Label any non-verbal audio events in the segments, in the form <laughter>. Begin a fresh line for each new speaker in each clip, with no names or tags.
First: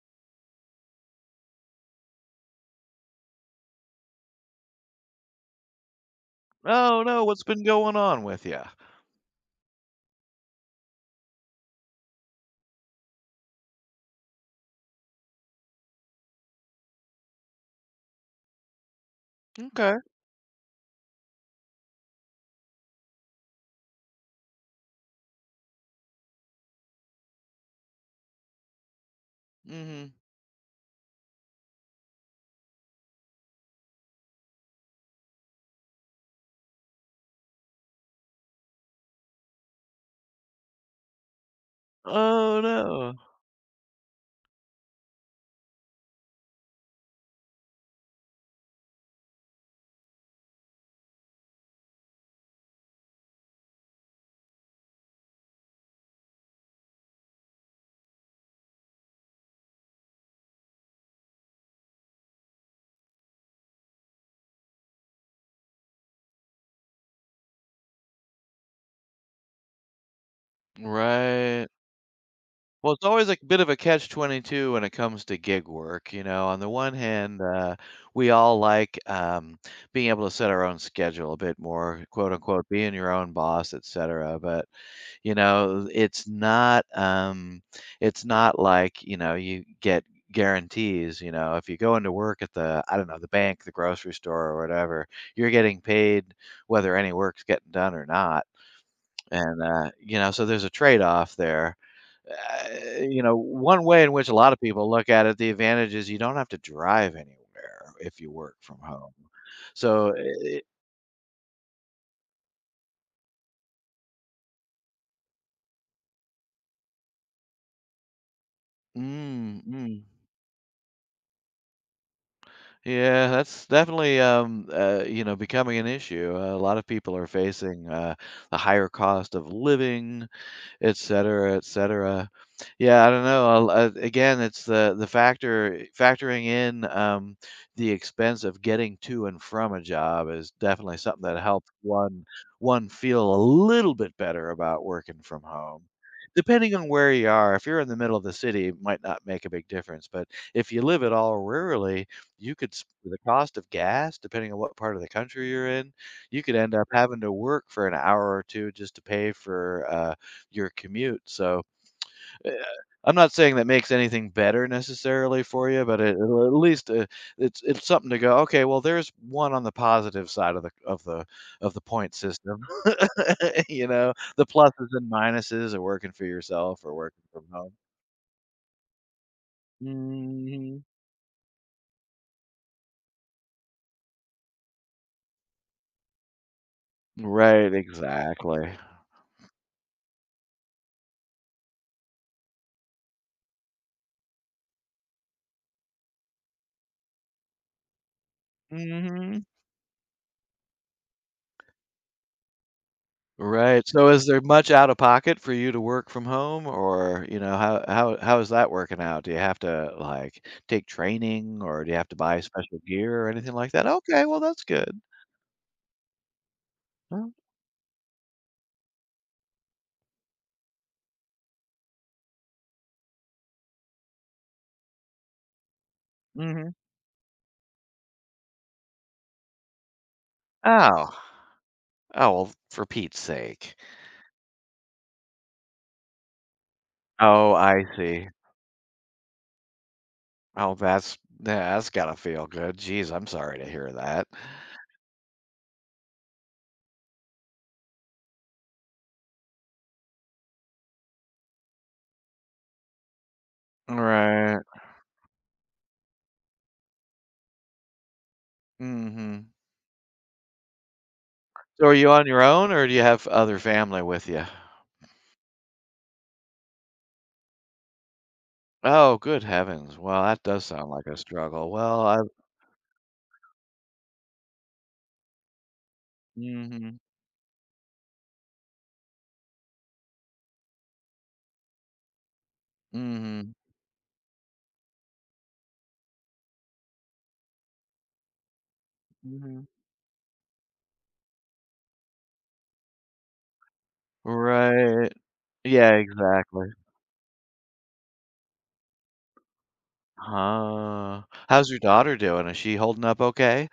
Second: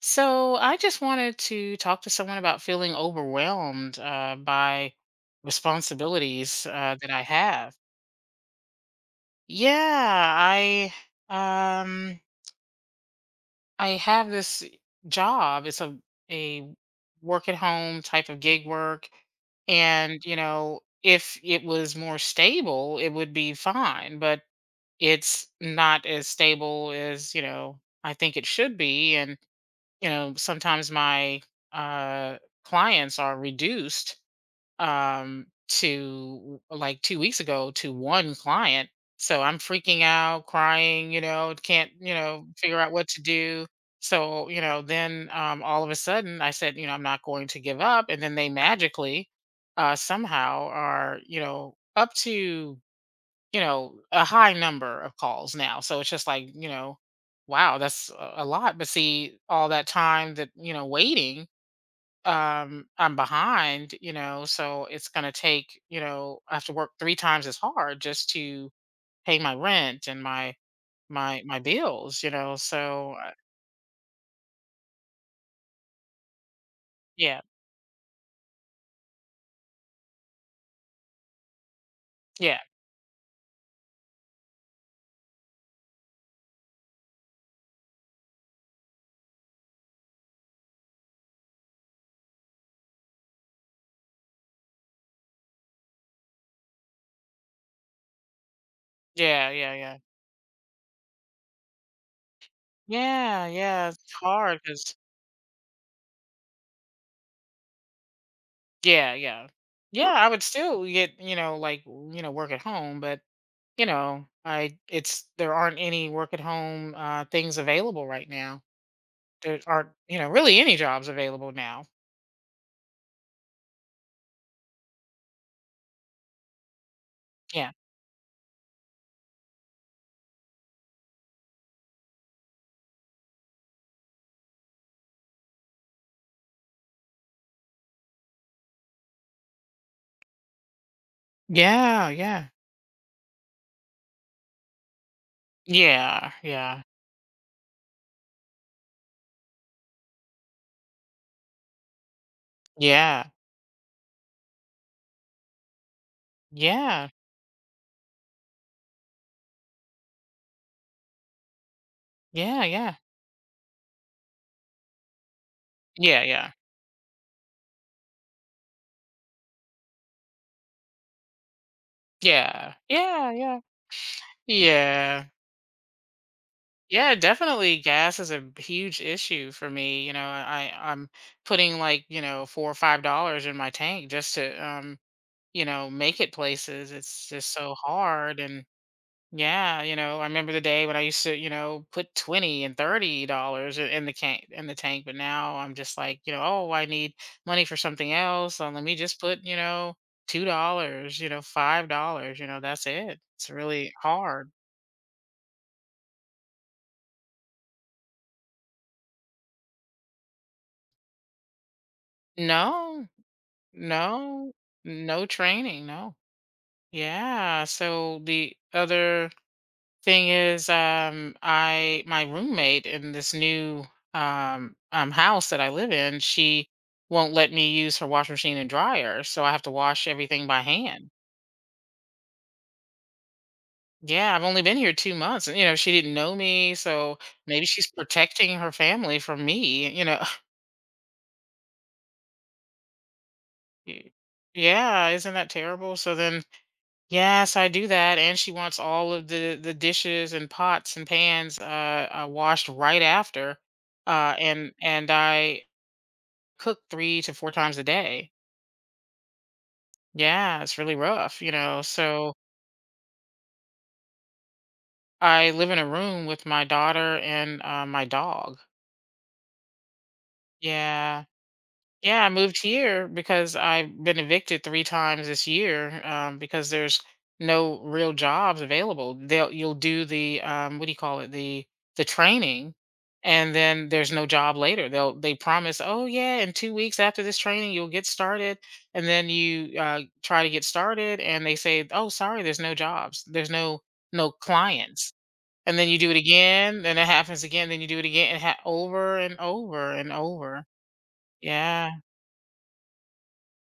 So I just wanted to talk to someone about feeling overwhelmed by responsibilities
Oh,
that I
no, what's been
have.
going on with you?
Yeah, I um I have this job. It's a work at home type of gig work,
Okay.
and if it was more stable, it would be fine. But it's not as stable as I think it should be, and
Mhm.
sometimes my uh clients are reduced, to, like, 2 weeks ago, to one client, so I'm freaking out, crying, can't,
Oh,
figure out what
no.
to do. So then, all of a sudden I said, I'm not going to give up, and then they magically somehow are, up to, a high number of calls now. So it's just like, wow, that's a lot. But see, all that time that, waiting, I'm behind, so it's going to take, I have to work three times as hard just to pay my rent and my
Right.
bills.
Well, it's
So
always a bit of a catch-22 when it comes to gig work, you know? On the one hand,
yeah,
we all like, being able to set our own schedule a bit more, quote,
yeah,
unquote, "being your own boss," et cetera, but you know, it's not like, you know, you get guarantees, you know, if you go into work at the I don't know, the bank, the grocery store or whatever, you're getting paid whether any work's getting done or not.
yeah,
And
yeah, yeah.
you know, so there's a trade-off there. You know,
Yeah,
one
yeah,
way in
it's
which a lot of
hard
people
because
look at it, the advantage is you don't have to drive anywhere if you work from home.
yeah, yeah, yeah.
So,
I would
it,
still get, like, work at home, but I it's, there aren't any work at home things available right now. There
mm,
aren't,
mm.
really any jobs available now.
Yeah, that's definitely you know, becoming an issue. A lot of people are
Yeah.
facing the higher cost of living, etcetera, etcetera. Yeah, I don't know, I'll again, it's the factoring in, the expense of getting to and from a job is definitely something that helps
Yeah.
one
Yeah.
one feel a little bit better about working from home.
Yeah.
Depending on where you are, if you're in the middle of the city, it might not make a big difference, but if you live at all rurally, you could s the
Yeah.
cost of gas, depending on what part of the country you're in, you could end up
Yeah.
having to work for an hour or two just to pay for, your commute, so, eh,
Yeah.
I'm not saying that makes anything better necessarily for you, but
Yeah.
it
Yeah. Yeah.
it'll
Yeah.
at least, it's something to go, "Okay, well, there's one on the positive side of the of the of the point system."
Yeah. Yeah. Yeah.
<laughs> You know, the pluses and
Yeah.
minuses of working for yourself or
Yeah,
working from home.
definitely gas is a huge issue for me. I
Mhm.
I'm putting, like, $4 or $5 in my tank just to, make it places. It's just
Right,
so hard. And
exactly.
yeah, I remember the day when I used to, put $20 and $30 in the can in the tank, but now I'm just like, oh, I need money for something else. So let me just put,
Mhm.
$2, $5, that's it. It's
Right,
really
so is there
hard.
much out of pocket for you to work from home or, you know, how is that working out? Do you have to, like, take training or do you have to buy special
No,
gear or anything like that? Okay, well,
no,
that's good.
no training. No.
Well,
Yeah. So the other thing is, I my roommate in this new, house that I live in,
mhm.
she won't let me use her washing machine and dryer, so I have to wash everything by hand.
Oh. Oh, well, for Pete's sake.
Yeah, I've only been here 2 months, and she didn't know me, so
Oh,
maybe
I
she's
see.
protecting her family from me. <laughs>
Oh, that's yeah, that's gotta feel good. Jeez, I'm sorry to hear
Y-
that.
yeah, isn't that terrible? So then, yes, I do that, and she wants all of the dishes and pots and pans washed right after,
Right.
and I cook 3 to 4 times a day.
Mhm.
Yeah, it's really rough,
So are you on
so
your own or do you have other family with you?
I live in a room with my daughter and, my dog.
Oh, good heavens. Well, that does sound like a
Yeah.
struggle. Well, I
Yeah, I moved here because I've been evicted three times this year, because
mhm.
there's no real jobs available. They'll, you'll do the, what do you call it, the training,
Mhm.
and then there's no job later. They promise, oh yeah, in 2 weeks after this training you'll get started, and then
Mhm.
you, try to get started, and they say, oh, sorry, there's no jobs, there's no
Right.
clients, and then
Yeah,
you do it
exactly.
again, then it happens again, then you do it again, and over and over and over.
Huh. How's your
Yeah.
daughter doing? Is she holding up okay?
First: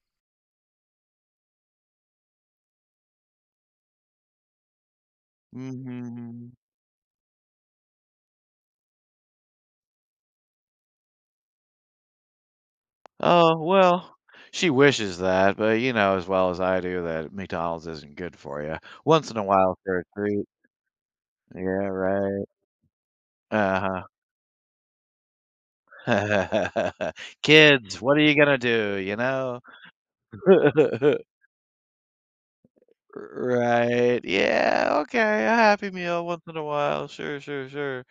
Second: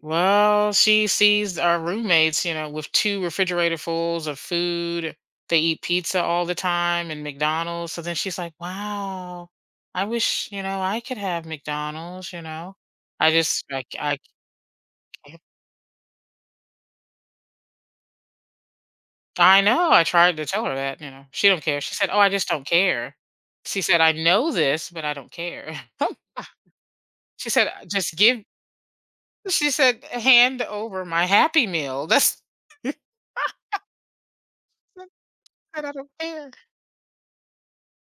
Well, she sees our roommates, with two refrigerator fulls of food. They
Mm,
eat pizza all
mhm.
the time, and McDonald's. So then she's like, wow, I wish, I could have McDonald's. I
Oh,
just, like,
well,
I
she wishes
can't-
that, but you know as well as I do that McDonald's isn't good for you. Once in a
I
while
know,
for a
I tried
treat.
to tell her that. She
Yeah,
don't care. She said, "Oh, I
right.
just don't care." She said,
Uh-huh.
"I know this, but I don't care." <laughs>
<laughs>
She said,
Kids,
Just
what are you
give—"
gonna do, you know?
she said, "hand over my
<laughs>
Happy Meal." That's— <laughs> I
Right. Yeah, okay, a
said,
Happy
"I don't
Meal once
care.
in a while. Sure, sure, sure.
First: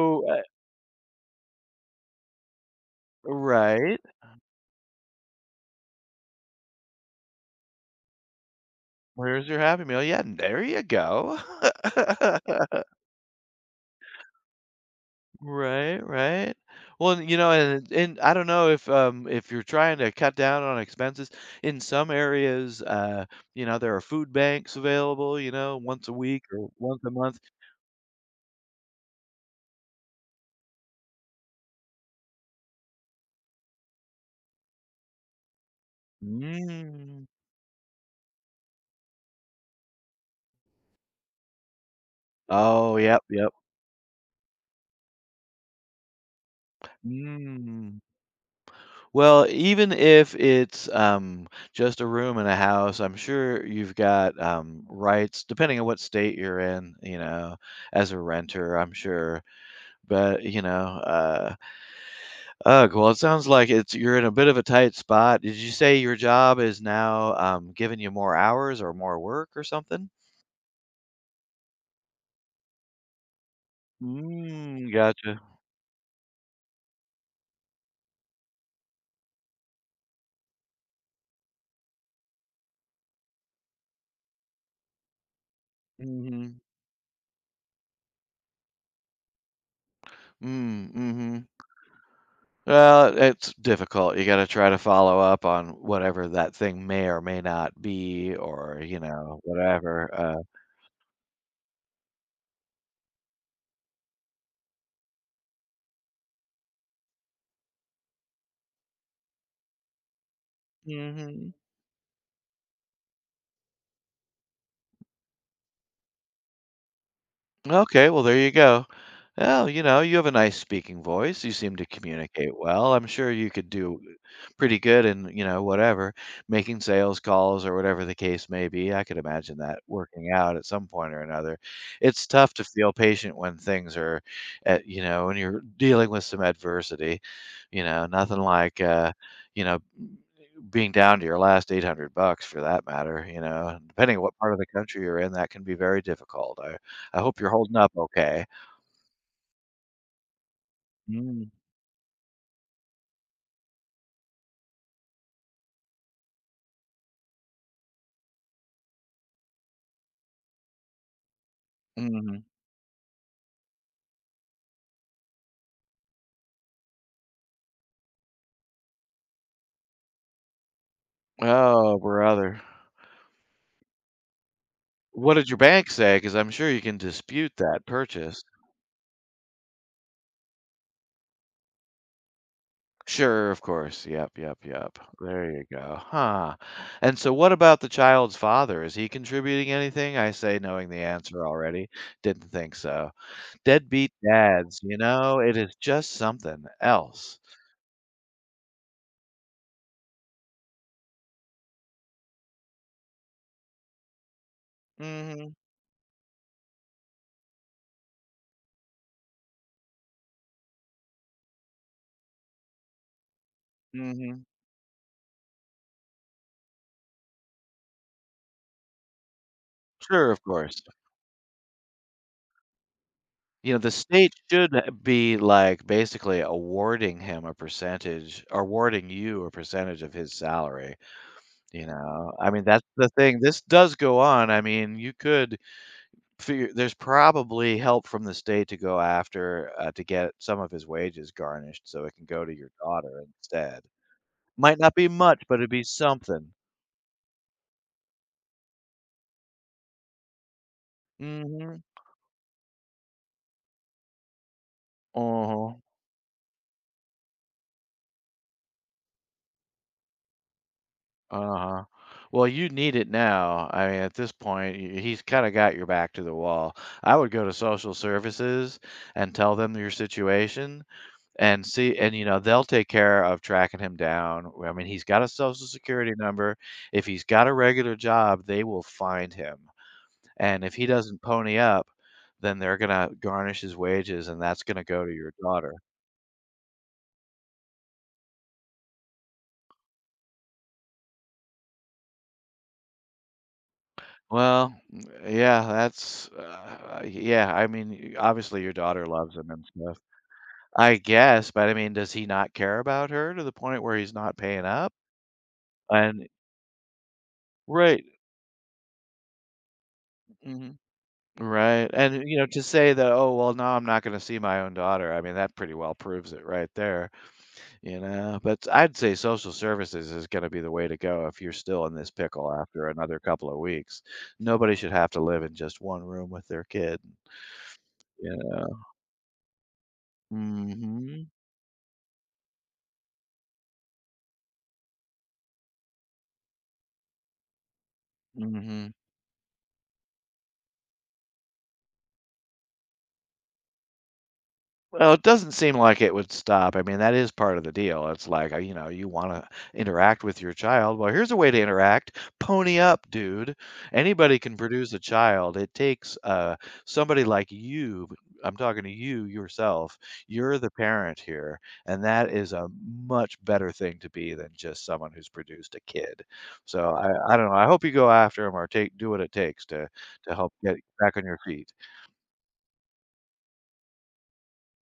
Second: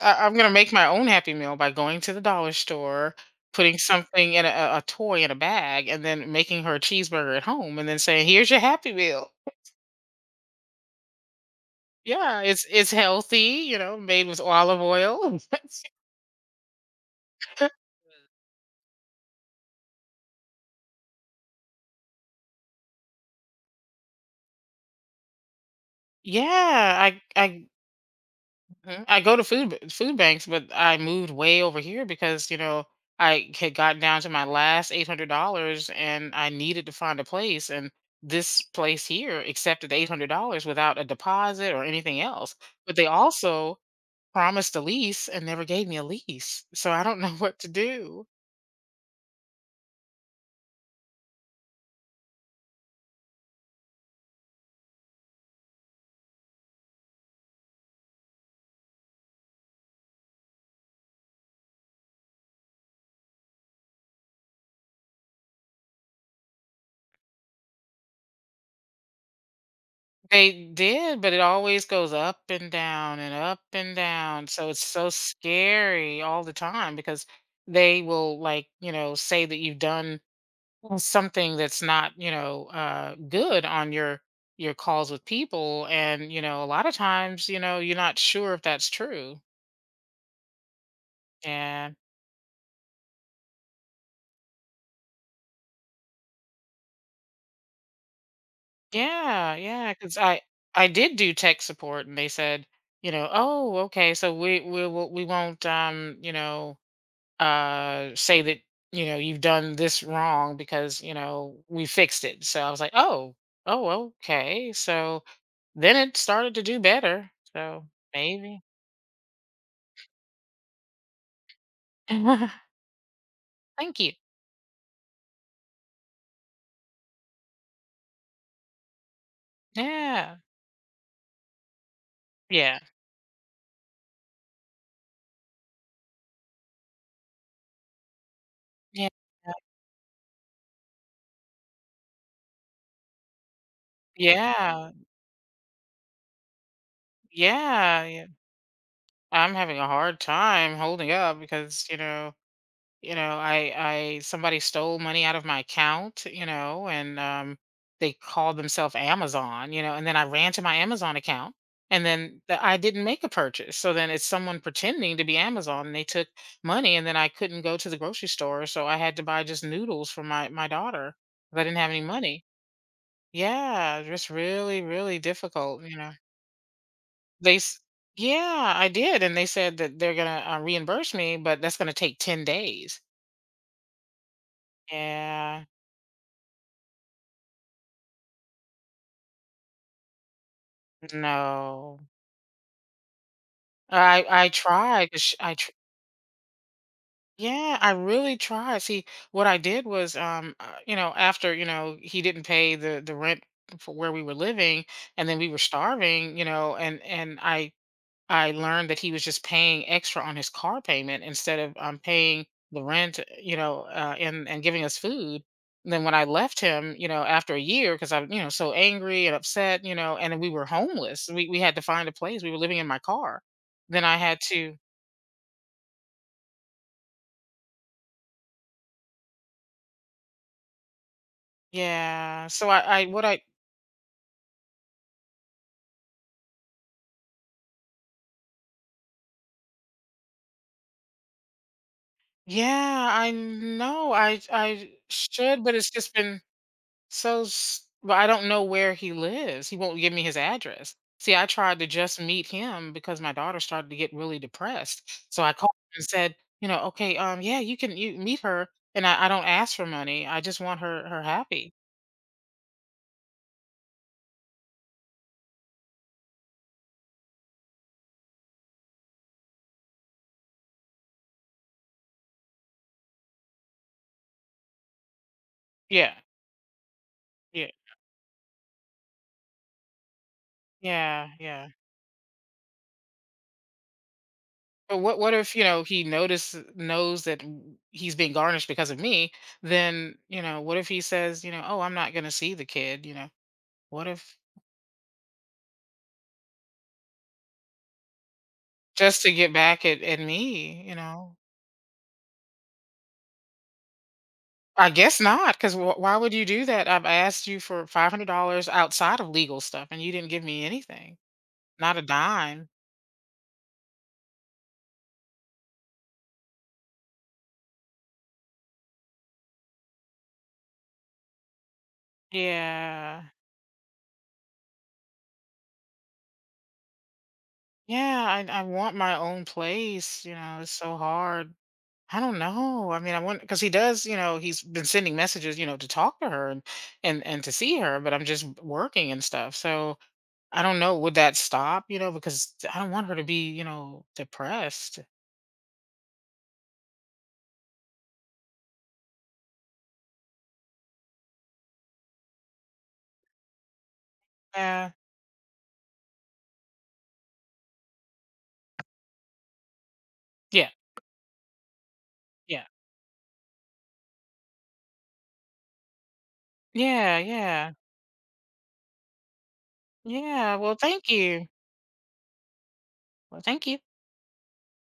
I I'm
uh,
gonna make my own Happy Meal by going to the dollar store, putting
right.
something in— a toy in a bag, and then making her a cheeseburger at home, and then saying, 'Here's your Happy Meal.'"
Where's your Happy Meal? Yeah, and there you go. <laughs>
Yeah, it's healthy, made with olive oil.
Right, right. Well, and, you know,
<laughs>
and I don't know if you're trying to cut down on expenses, in some areas, you know, there are food banks available, you know, once a week or
Yeah.
once a month.
I Mhm. I go to food food banks, but I moved way over here because I had gotten down to my last $800, and I needed to find
Mm.
a place, and this place here accepted $800 without a deposit or anything else.
Oh,
But they
yep, yep.
also promised a lease and never gave me a lease, so I don't <laughs> know what to
Mm.
do.
Well, even if it's just a room in a house, I'm sure you've got rights, depending on what state you're in, you know, as a renter, I'm sure. But, you know, uh, ugh, well, it sounds like it's you're in a bit of a tight spot. Did you say your job is now giving you more hours or more work or something?
They did, but it always goes up and down and up and down. So it's
Mm,
so
gotcha.
scary all the time, because they will, like, say that you've done something that's not, good on your calls with people. And
Mm-hmm.
a lot of times you're not sure if that's true.
Mm, hmm.
And
Well, it's difficult. You gotta try to follow up on whatever that thing may or may not be or, you know,
yeah, yeah,
whatever,
because i
uh,
i did do tech support, and they said, oh, okay, so we will, we won't, say that, you've done this wrong, because
mhm.
we fixed it, so I was like, oh, oh, okay. So then it started to do better, so
Okay, well, there you
maybe.
go. Well, you know, you have a nice speaking voice. You seem to communicate
<laughs>
well. I'm sure you could do
Thank you.
pretty good in, you know, whatever, making sales calls or whatever the case may be. I could imagine that working
Yeah.
out at some point or another. It's tough to
Yeah.
feel patient when things are at, you know, when you're dealing with some adversity, you know, nothing like,
Yeah.
you know, being down to your last $800 for that matter, you know, and depending on what part of the
Yeah.
country you're in, that can be very difficult. I hope you're holding up
Yeah. Yeah.
okay.
I'm having a hard time holding up,
Mm,
because, I somebody stole money out of my account, and, they called themselves Amazon, and then I ran to my Amazon account, and
mhm.
then I didn't make a purchase. So then it's someone pretending to be Amazon, and they took money, and then I couldn't go to the grocery store, so I had to buy just noodles for my daughter, 'cause I didn't have
Oh,
any money.
brother.
Yeah, just really, really
What did your
difficult,
bank
you know.
say? Because 'Cause I'm sure you can dispute
They s
that purchase.
Yeah, I did, and they said that they're gonna, reimburse me, but that's gonna take 10 days.
Sure, of course. Yep, yep, yep. There you
Yeah,
go. Huh. And so what about the child's father? Is he contributing anything? I say knowing the answer already.
no.
Didn't think so. Deadbeat
I
dads, you
tried, to sh
know,
I
it
tr
is just something else.
Yeah, I really tried. See, what I did was, after, he didn't pay the rent for where we were living, and then we
Mhm.
were starving, and I learned that he was just paying extra on his car payment instead of, paying the rent,
Mhm.
and giving us food. And then when I left him, after a year, because I, so angry and upset,
Sure,
and
of
we were
course.
homeless. We had to find a place. We were living in my car.
You know, the
Then I
state
had
should
to—
be, like, basically awarding him a percentage awarding you a percentage of his salary, you know?
yeah.
I mean, that's the thing. This does go on. I mean, you could figure there's probably help from the state to go after, to get some of his wages garnished so it can go to your
Yeah,
daughter
I
instead.
know I
Might
I
not be much, but
should,
it'd
but
be
it's just been—
something.
So, but I don't know where he lives. He won't give me his address. See, I tried
Mhm.
to just meet him because my daughter started to get really depressed. So I called
Uh-huh.
and said, okay, yeah, you meet her, and I don't ask for money. I just want her happy.
Uh-huh. Well, you need it now. I mean, at this point, he's kind of got your back to the wall. I would go to social services and tell them your situation and see, and you know, they'll take care of tracking him down. Well, I mean, he's got a social security
Yeah,
number. If he's got a
yeah,
regular job, they will find him. And if he doesn't
yeah,
pony
yeah.
up, then they're gonna garnish his wages, and that's gonna
But
go to
what
your
what if,
daughter.
he notice knows that he's being garnished because of me? Then, what if he says, oh, I'm not going to see the kid. What if—
Well, yeah, that's yeah. I mean, obviously your daughter
just to
loves him
get
and
back
stuff.
at me?
I guess, but I mean, does he not care about her to the point where he's not paying
I
up?
guess not, because why
And
would you do that? I've asked you for
right.
$500 outside of legal stuff, and you didn't give me
Mhm.
anything,
Right.
not a
And, you know, to
dime.
say that, "Oh, well, now I'm not gonna see my own daughter," I mean, that pretty well proves it right there, you know? But I'd say social services is gonna be the way to go if you're still in this pickle after another
Yeah,
couple of weeks. Nobody should have to live in just one room with their kid,
yeah.
yeah.
I want my own place. It's so
Mhm.
hard. I don't know. I mean, I want, because he does. He's been sending messages, to talk to her and to see her, but I'm just
Mhm.
working and stuff. So I don't know. Would that stop? Because I don't want her to be, depressed.
Well, it doesn't seem like it would stop. I mean, that is part of the deal. It's like, you know, you want to interact with your child. Well, here's a way to interact. Pony up, dude. Anybody can
Yeah.
produce a child. It takes somebody like you. I'm talking to you yourself. You're the
Yeah.
parent here. And that is
Yeah.
a much better thing to be than just someone who's produced a kid. So
Yeah.
I don't know. I
Yeah.
hope you go after him or take do what it takes to help
Yeah. Well,
get
thank
back on your
you.
feet.
Well, thank you.